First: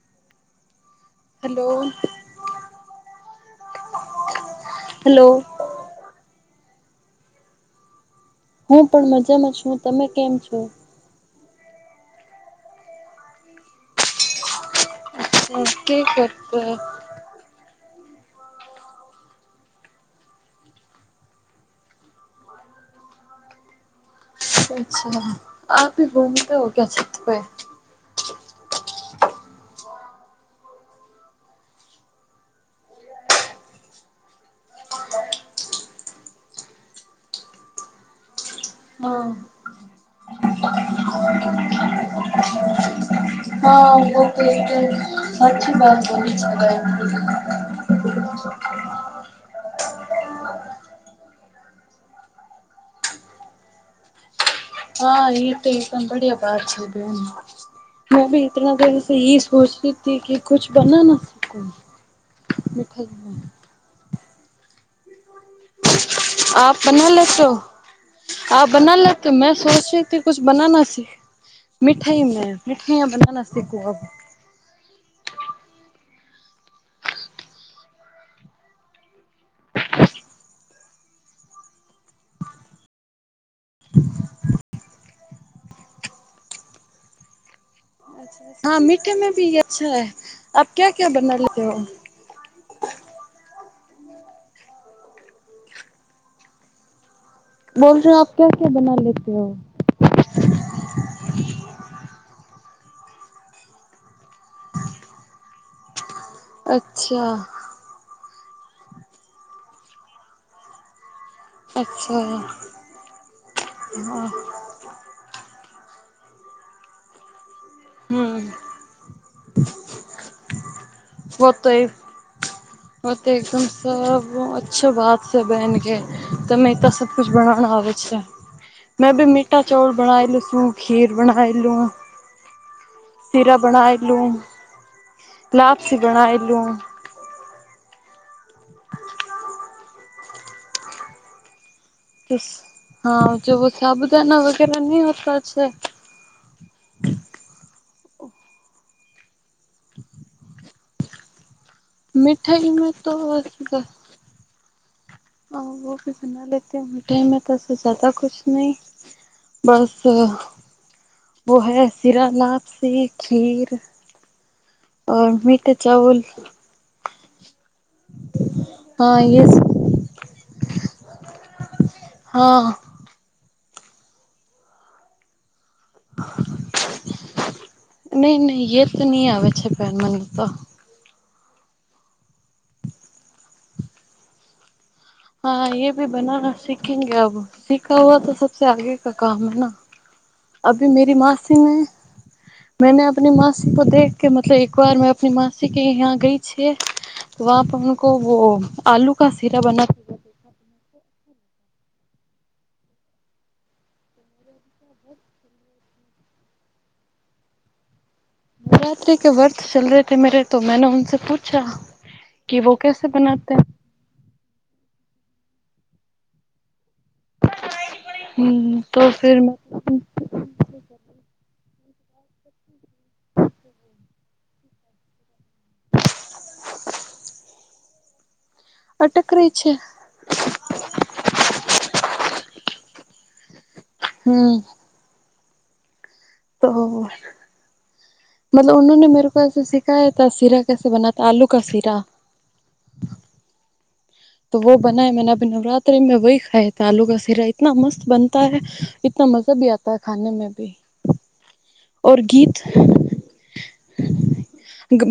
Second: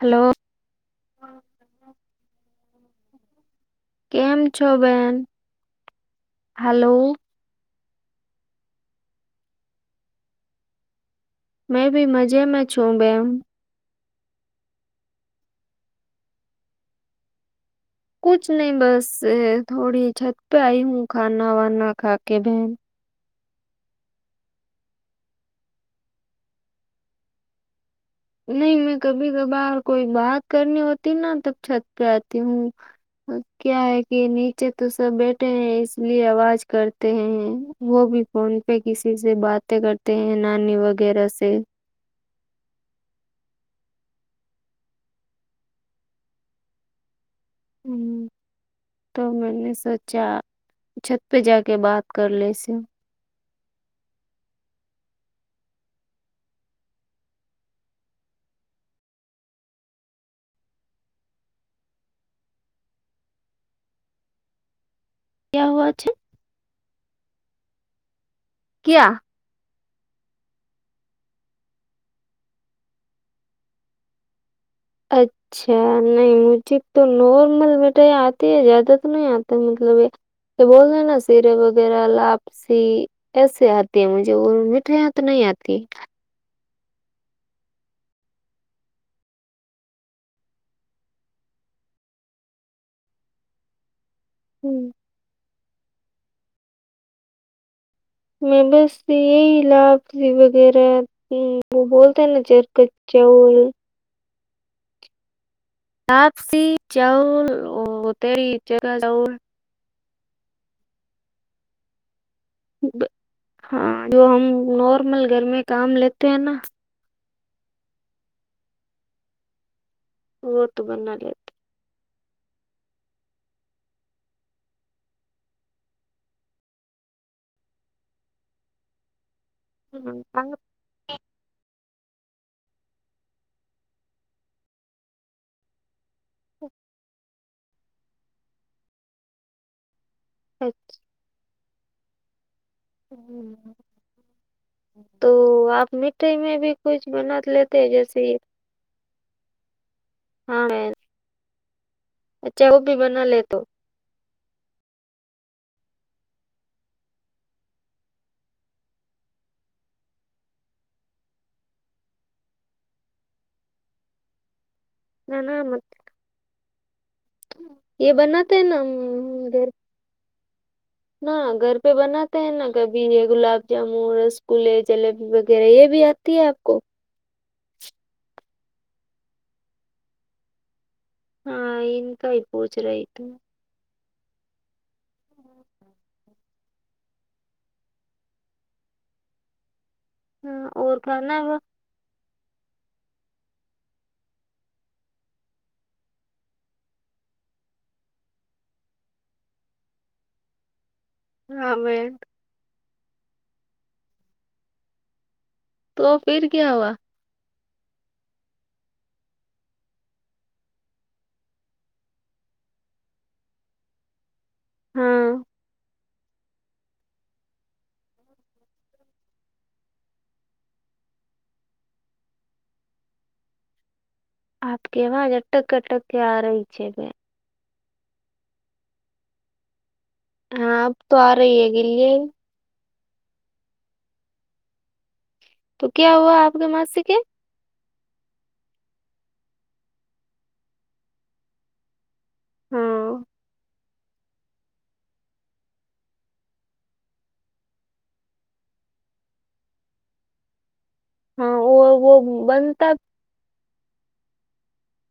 Hello hello કેમ છો બેન હેલો હાલો હું પણ મજામાં છું તમે કેમ છો મેં ભી મજેમાં છું બેન કે કરતો કુછ નહી બસ થોડી છત પ આઈ હું ખા વના ખા કે બહેન અચ્છા આપી ઘૂમતે હો ક્યા છત પે નહી મેં કભી કભાર કોઈ બાત કરની હોતી ના ત છત પે આતી હું ક્યા હૈ કે નીચે તો સબ બેઠે હૈ ઇસ્લાયે આવાજ કરતે હૈ વો ભી ફોન પે કસી સ હા બાત કરતે હૈ નાની વગેરા શે હા બ સાચી વાત બોળી ગયા છે [inaudible] તો મેને સોચા છત પે જાકે બાત કર લે શી હા [unintelligible] મેં ભી ઇતના દિન યેહી સોચતી થી કી કુછ બનાના મીઠાય મે [inaudible] ક્યા હુવા છે આપ બના લેતો આપ બના ક્યા લેતો મેં સોચ્યું થી કુછ બનાના સીખ મીઠાઈ મે મીઠાઈયા બનાના સીખું અચ્છા નહી મુછી તો નોર્મલ મિઠાઈ આતી જ્યાદા તો નહી આતી [unintelligible] સીરે વગેરા લાપસી એસે આતી હ મુજ મીઠાઈ હ તો નહી આતી હા મીઠે મે ભી અચ્છા હૈ આપ ક્યા ક્યા બના લેતે હો હમ બોલ રહ આપ મેં બસ યેહી લાભ લી વગેરા હ બોલતા ચરકત ચવલ લાપસી ચાઉલ તેરી [unintelligible] અચછા હા જો હમ નોર્મલ ઘરમે કામ લેતે હૈ ના હમ ઓહત તો બના લે. પોતે હો તો એકદમ સ અચ્છા વાત છે બન કે તમેતા સક બનાના આવેે છે મેં ભી મીઠા ચાલ બનાયેલું છું, ખીર બનાયલું, સિરા બના એલું, લાપસી બના એલું, [unintelligible] [inaudible] [unintelligible] હા જો સાબુદાના વગેરે નહીં હોતા છે. [unintelligible] હા. મીઠાઈમાં તો હ ભી બના લેતી હ ઉલ ટ મે તો જદા કુશ નહી બસ વ હૈ, શિરા, લાપસી, ખીર, મીઠા ચાવલ, એ બનાતે હે ના ઘર ના ઘર પે બનાતે હૈ ના કભી ગુલાબ જામુન, રસગુલ્લે, જલેબી વગેરે એ આતી આપકો નહી નહી એ તો નહી આવે છે પેર મને તો હા એનકઈ પૂજરાયતું હા એ ભી બનાના સીખેંગે અ સીખા હુવા તો સબસે આગે કા કામ હૈ. અભી મેરી માસીને મેને આપની મોસી કો દે કે મતલબ એક વાર મે આપની માસી કે યા ગઈ છીએ તોકો વ આલુ કા સીરા બના હા બેવે [inaudible] તો ફિર ક્યા હૂઆ નવરાત્રી કે વ્રત ચલ ર થે મેરે તો મેને સે પૂછા. કે વો કેસે બનાતે. હા. હમ તો ફિર મે આપકેવા અટકટકે આ રહી છેે. અટકરી છે. હા આપ તો આ રહી [unintelligible] હમ્મ તો ક્યા હૂઆ આપગ મોસી કે. મતલબ ને મેરે કો એસે સીખાયા ત સીરા કેસે બનાતા આલુ કે સીરા હા. તો વ બના મે અ નવરાત્રીમે વહી ખાયા થા આલુ કા સીરા ઇતના મસ્ત બનતા હે. ઇતના મજા ભી આતા હે, ખાને મે ભી ઓર ગીત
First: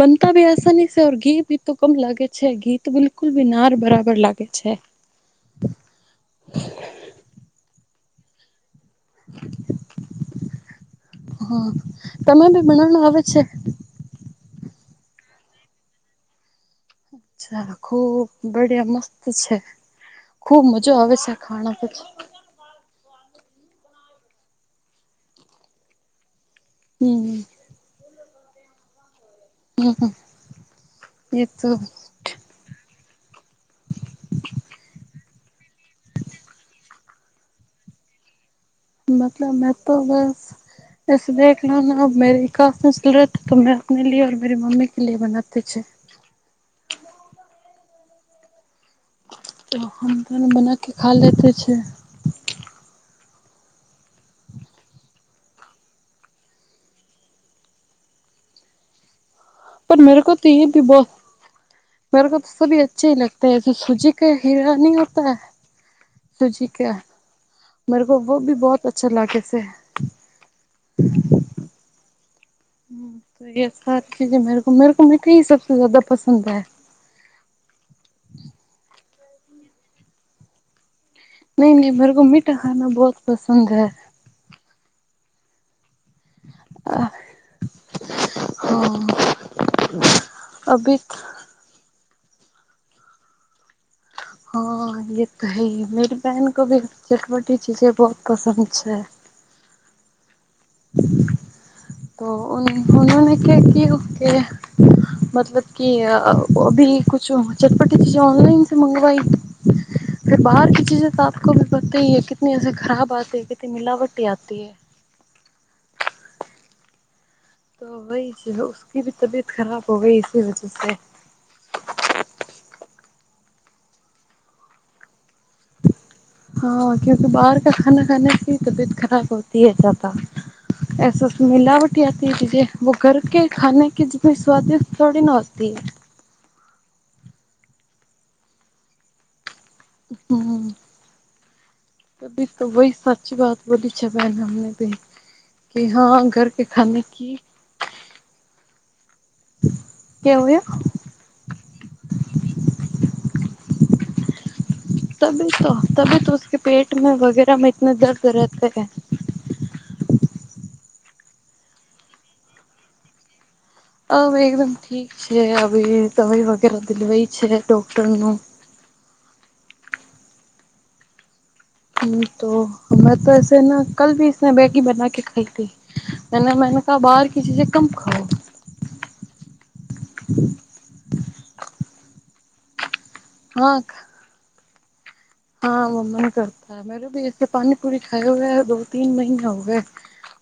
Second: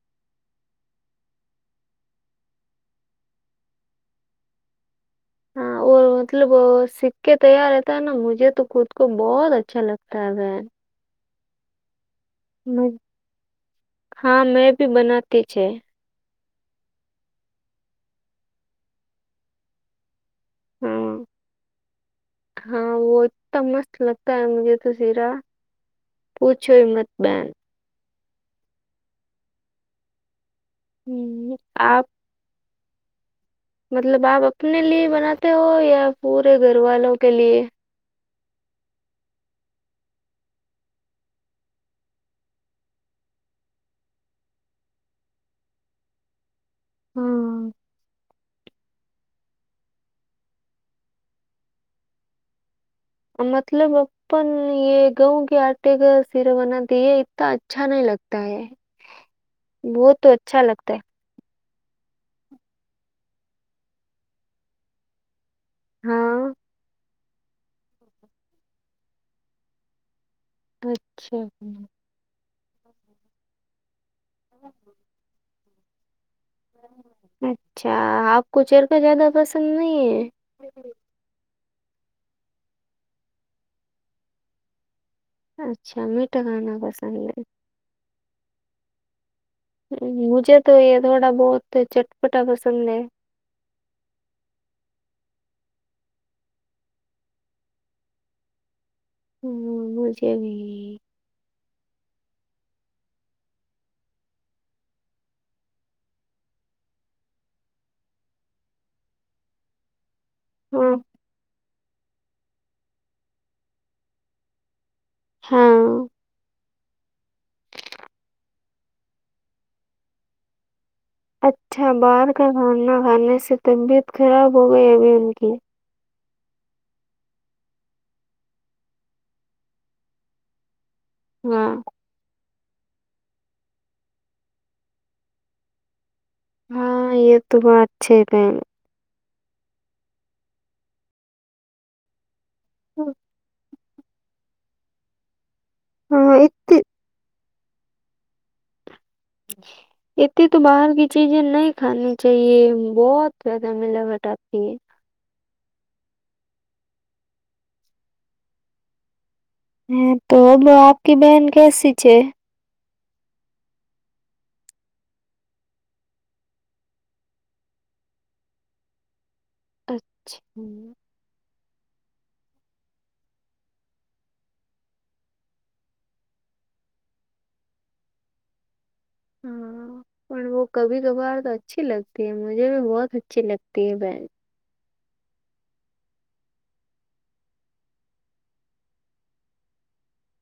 બનતા ભી આસની છેર ઘી ભી તો કમ લાગે છે ગીત બિલકુલ ભી નાર બરાબર લાગે છે. હા ઓ મતલબ કે તૈયાર રહેતા મુજે તો ખુદ કો બહુત અચ્છા લગતા હૈ વે હા તમે ભી બનાવણ આવે છે. હા મેં ભી બનાતી છે. અચ્છા ખુબ બડિયા મસ્ત છે. ખુબ મજા આવે છે આ ખાણા પછી હા વોતો મસ્ત લગતા હે મુજે તો સીરા પૂછો હિમતબન [unintelligible] એ હમ્મ તો આપ. મતલબ આપ આપને લી બનાતે હો યા પૂરે ઘરવાલો કે લીએ. મતલબ મે તો બસ બસ દેખલો ના અબ મેરી કાફીસુરત તો મેં આપને લીએ મેરી મમી કે લીએ બનાતી છે. હા. તો હમ દોને બના કે ખા લેતે છે. મતલબ પણ એ ગઉં કે આટે કા ફેરવના દીયે ઇતના અચ્છા નહીં લગતા હે. પર મે કો તો એ ભી બોહુ મેરે તો સભી અચ્છે હ લગતા હ સુજી ક હીરાની હોતા સુજી કા મરેકો વોભી બહત અચ્છા લાગ છે. અચ્છા હ હમ તો એ સાર ચીજે મે મીઠી સથી જ્યાદા પસંદ હૈ અચ્છા આપ કો ચેરકા જ્યાદા પસંદ નહીંહે નઈ નઈ મેરે કો મીઠા ખાના બહોત પસંદ હે અચ્છા મીઠા ખાના પસંદ હે અ મુજે તો એ થોડા બહુત ચટપટા પસંદ હે. હા એ તો હૈ મેરી બહેન કો ભી ચટપટી ચીજે બહુત પસંદ છે. હમ્મ મુજેભી તો ઓન ઓનોને કેકિઓ કે મતલબ કી અભી કુછ ચટપટી ચીજ ઓનલાઈન સે મંગવાઈ બહાર કી ચીજે કાફી કોભિ પતૈ હે કતની ખરાબ આતી હૈ કની મિલાવટી આતી હા તો વહી જી ઉસકીભી તબીયત ખરાબ હો ગઈ ઇસીકી વજહ સે અચ્છા બહાર કા ખાના ખાને સે તબીયત ખરાબ હો ગઈ અભી ઉનકી હા ક્યોંકિ બહાર કા ખાના ખાને સે હિ તબિયત ખરાબ હોતી હ જ્યાદા એસસ મિલાવટી આતી તીજે વ ઘર કે ખાને કે જીની સ્વાદિષ્ટ થોડી ના હોતી. હા એ તો બાત છે તેરી. હમ ત બી તો વહી સાચી વાત બોલીચછા બહેનમને ભી કે હા ઘર કે ખાને કી એતે તો બહાર કી ચીજે નહી ખાની જએ બહોત ફાયદા મલાવટ આતીએ તબી તો તબી તોકે પેટ વગેરામાં ઈત્ના દર્દ રહેતા હે હ તો આપકી બહેન કેસી છે હવે એકદમ ઠીક છે આવી દવાઈ વગેરે દિલવાઈ છે ડોક્ટર નું અચ્છા હ તો હમને તો એસે ના કલ ભી ને મેગી બના કે ખાઈ તી. અને મેને કા બહાર કસીસે કમ ખાઓ. હા પણ વો કભી કભાર તો અચ્છી લગતી હ મુજે ભી બહુત અચ્છી લગતી હ બેન હા મન કરતા મે ભી એસે પાણીપૂરી ખાયા હોયા દો- તીન મહિના હોવે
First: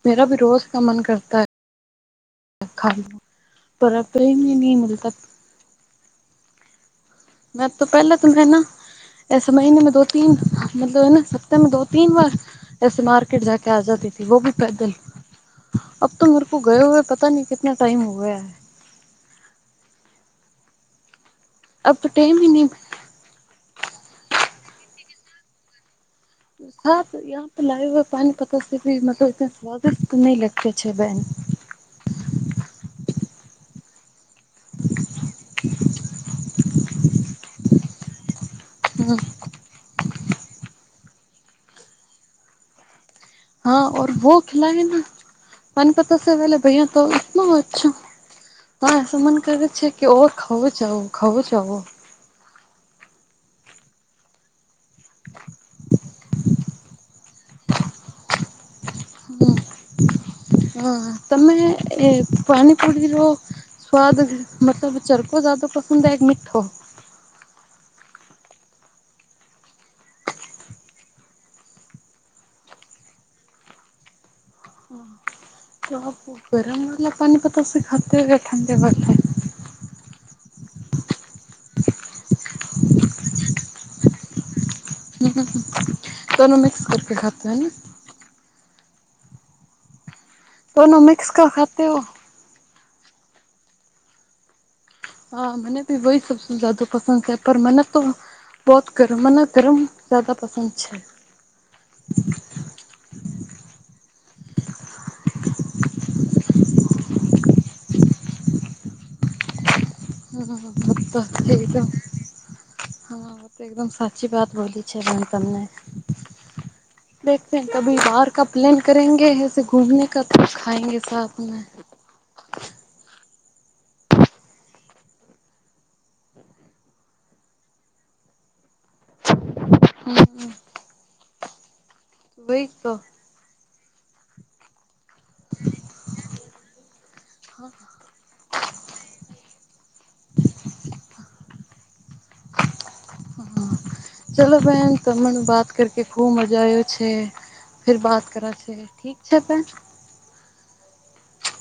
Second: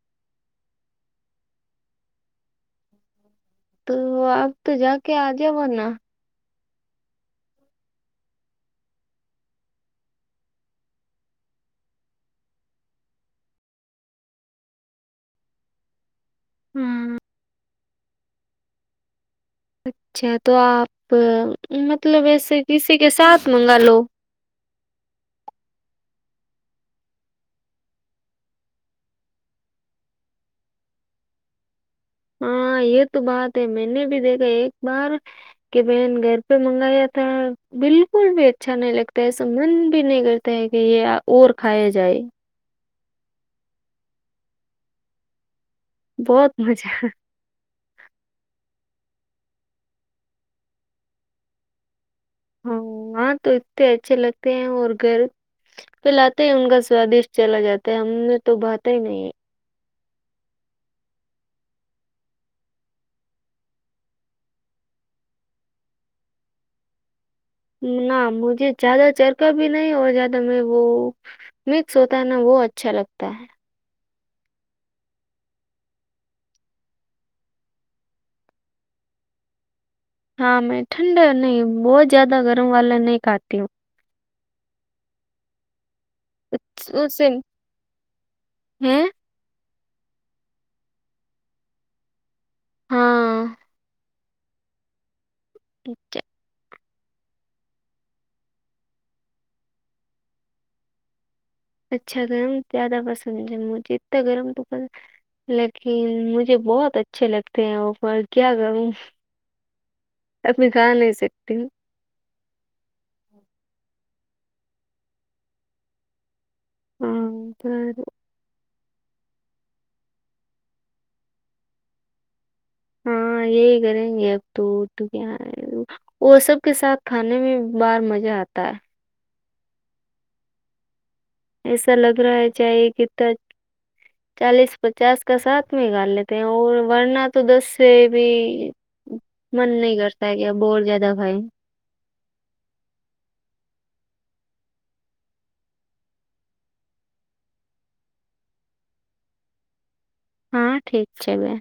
મેરા ભી રોજ કા મન કરતા હે ખાન પર પ્રેમ નહીં મલતા તેવો ન મે તો પહેલા તનેના એસ મહિનેમાં દો તીન મતલબ હેના સપ્તાહમાં દો તીન વાર એસે માર્કેટ જાકે આ જાતી હતી વોભી પેદલ અબ તો મરે કો ગયો હોએ પતા નહી કિતના ટાઈમ હોયા ગયા હૈ અચ્છા તો આપ મતલબ એસે કેસી કે સાથ મંગા લો સા લ હ પાણીપતા ભી મલ સ્વાદિષ્ટ નહી લગતી છે બહેન [inaudible] હા એ તો બાત હૈ મેને ભી દેખ ગ એક બાર કે બહેન ઘર પે મંગાયા ત બિકુલ બે અચ્છા નહી લગતા એસ મન ભી નહી કરતાે કે ઓર ખાયા જાય હા વો ખલાય ના મનપતા વલે ભૈયા તો હો છું, પણ [unintelligible] કરે છે કે ઓર ખવું જવું ખવું જવું હા તો ઇત્તે અચ્છે લગતે હે ઔર ઘર પે લાતે હે ઉનકા સ્વાદિશ ચલા જાતા હમને તો ભાતા હી નહીં હમ હા તમે એ એ પાણી પુડી લો સ્વાદ મતલબ ચરકો જાદો પસંદ હે કે મી્ઠો ના મુજે જ્યાદા ચરકા ભી નહી ઓર જાદા મેં વો મિક્સ હોતા હે ના વો અચ્છા લગતા હૈ હ્મ ગરમ વાલા પાની સે ખાતે હૈ કે ઠંડે પાની સે? હા મેં ઠંડા નઈ બહોત જાદા ગરમ વાલા નહી ખાતી હું હમ્મ દોનો મિક્સ કરકે ખાતે હો ને હૈ દોનો મિક્સ કા ખાતે હો? હા હા મને બી વઇ સબસે જાદો પસંદ છે પર મને તો બોત ગરમ મને ગરમ જાદા પસંદ છે અચ્છા ગરમ જ્યાદ પસંદ છે મુજે તો ગરમ તો લકિ મુજે બહુત અચ્છે લગતે હો પર ક્યા કરું હ તો થ તોમ [unintelligible] હા એકદમ સાચી વાત બોલી છે તમને દેખતે હે કભી બહાર કા પ્લેન કરેંગે એસે ઘૂમને કા ખાાયંગે સાથમે હા યેહી કરેંગે અબ તો તો ઓર સબ કે સાથ ખાને મે બાર મજા આતા હૈ હમ્મ એસા લગ રહા ચાઇ તો કિધર ચાલીસ પચાસ કા સાથમે ખા લેતે હૈ ઔર વરના તો દસ સે ભ મન નહી કરતા કે અબ ઓર જ્યાદા ખાએ ચલો બેહેન તમને વાત કર કે ખુબ મજા આવ્યો છે ફીર બાત કરા છે ઠીક છે અપણ હા ઠીક છે બેન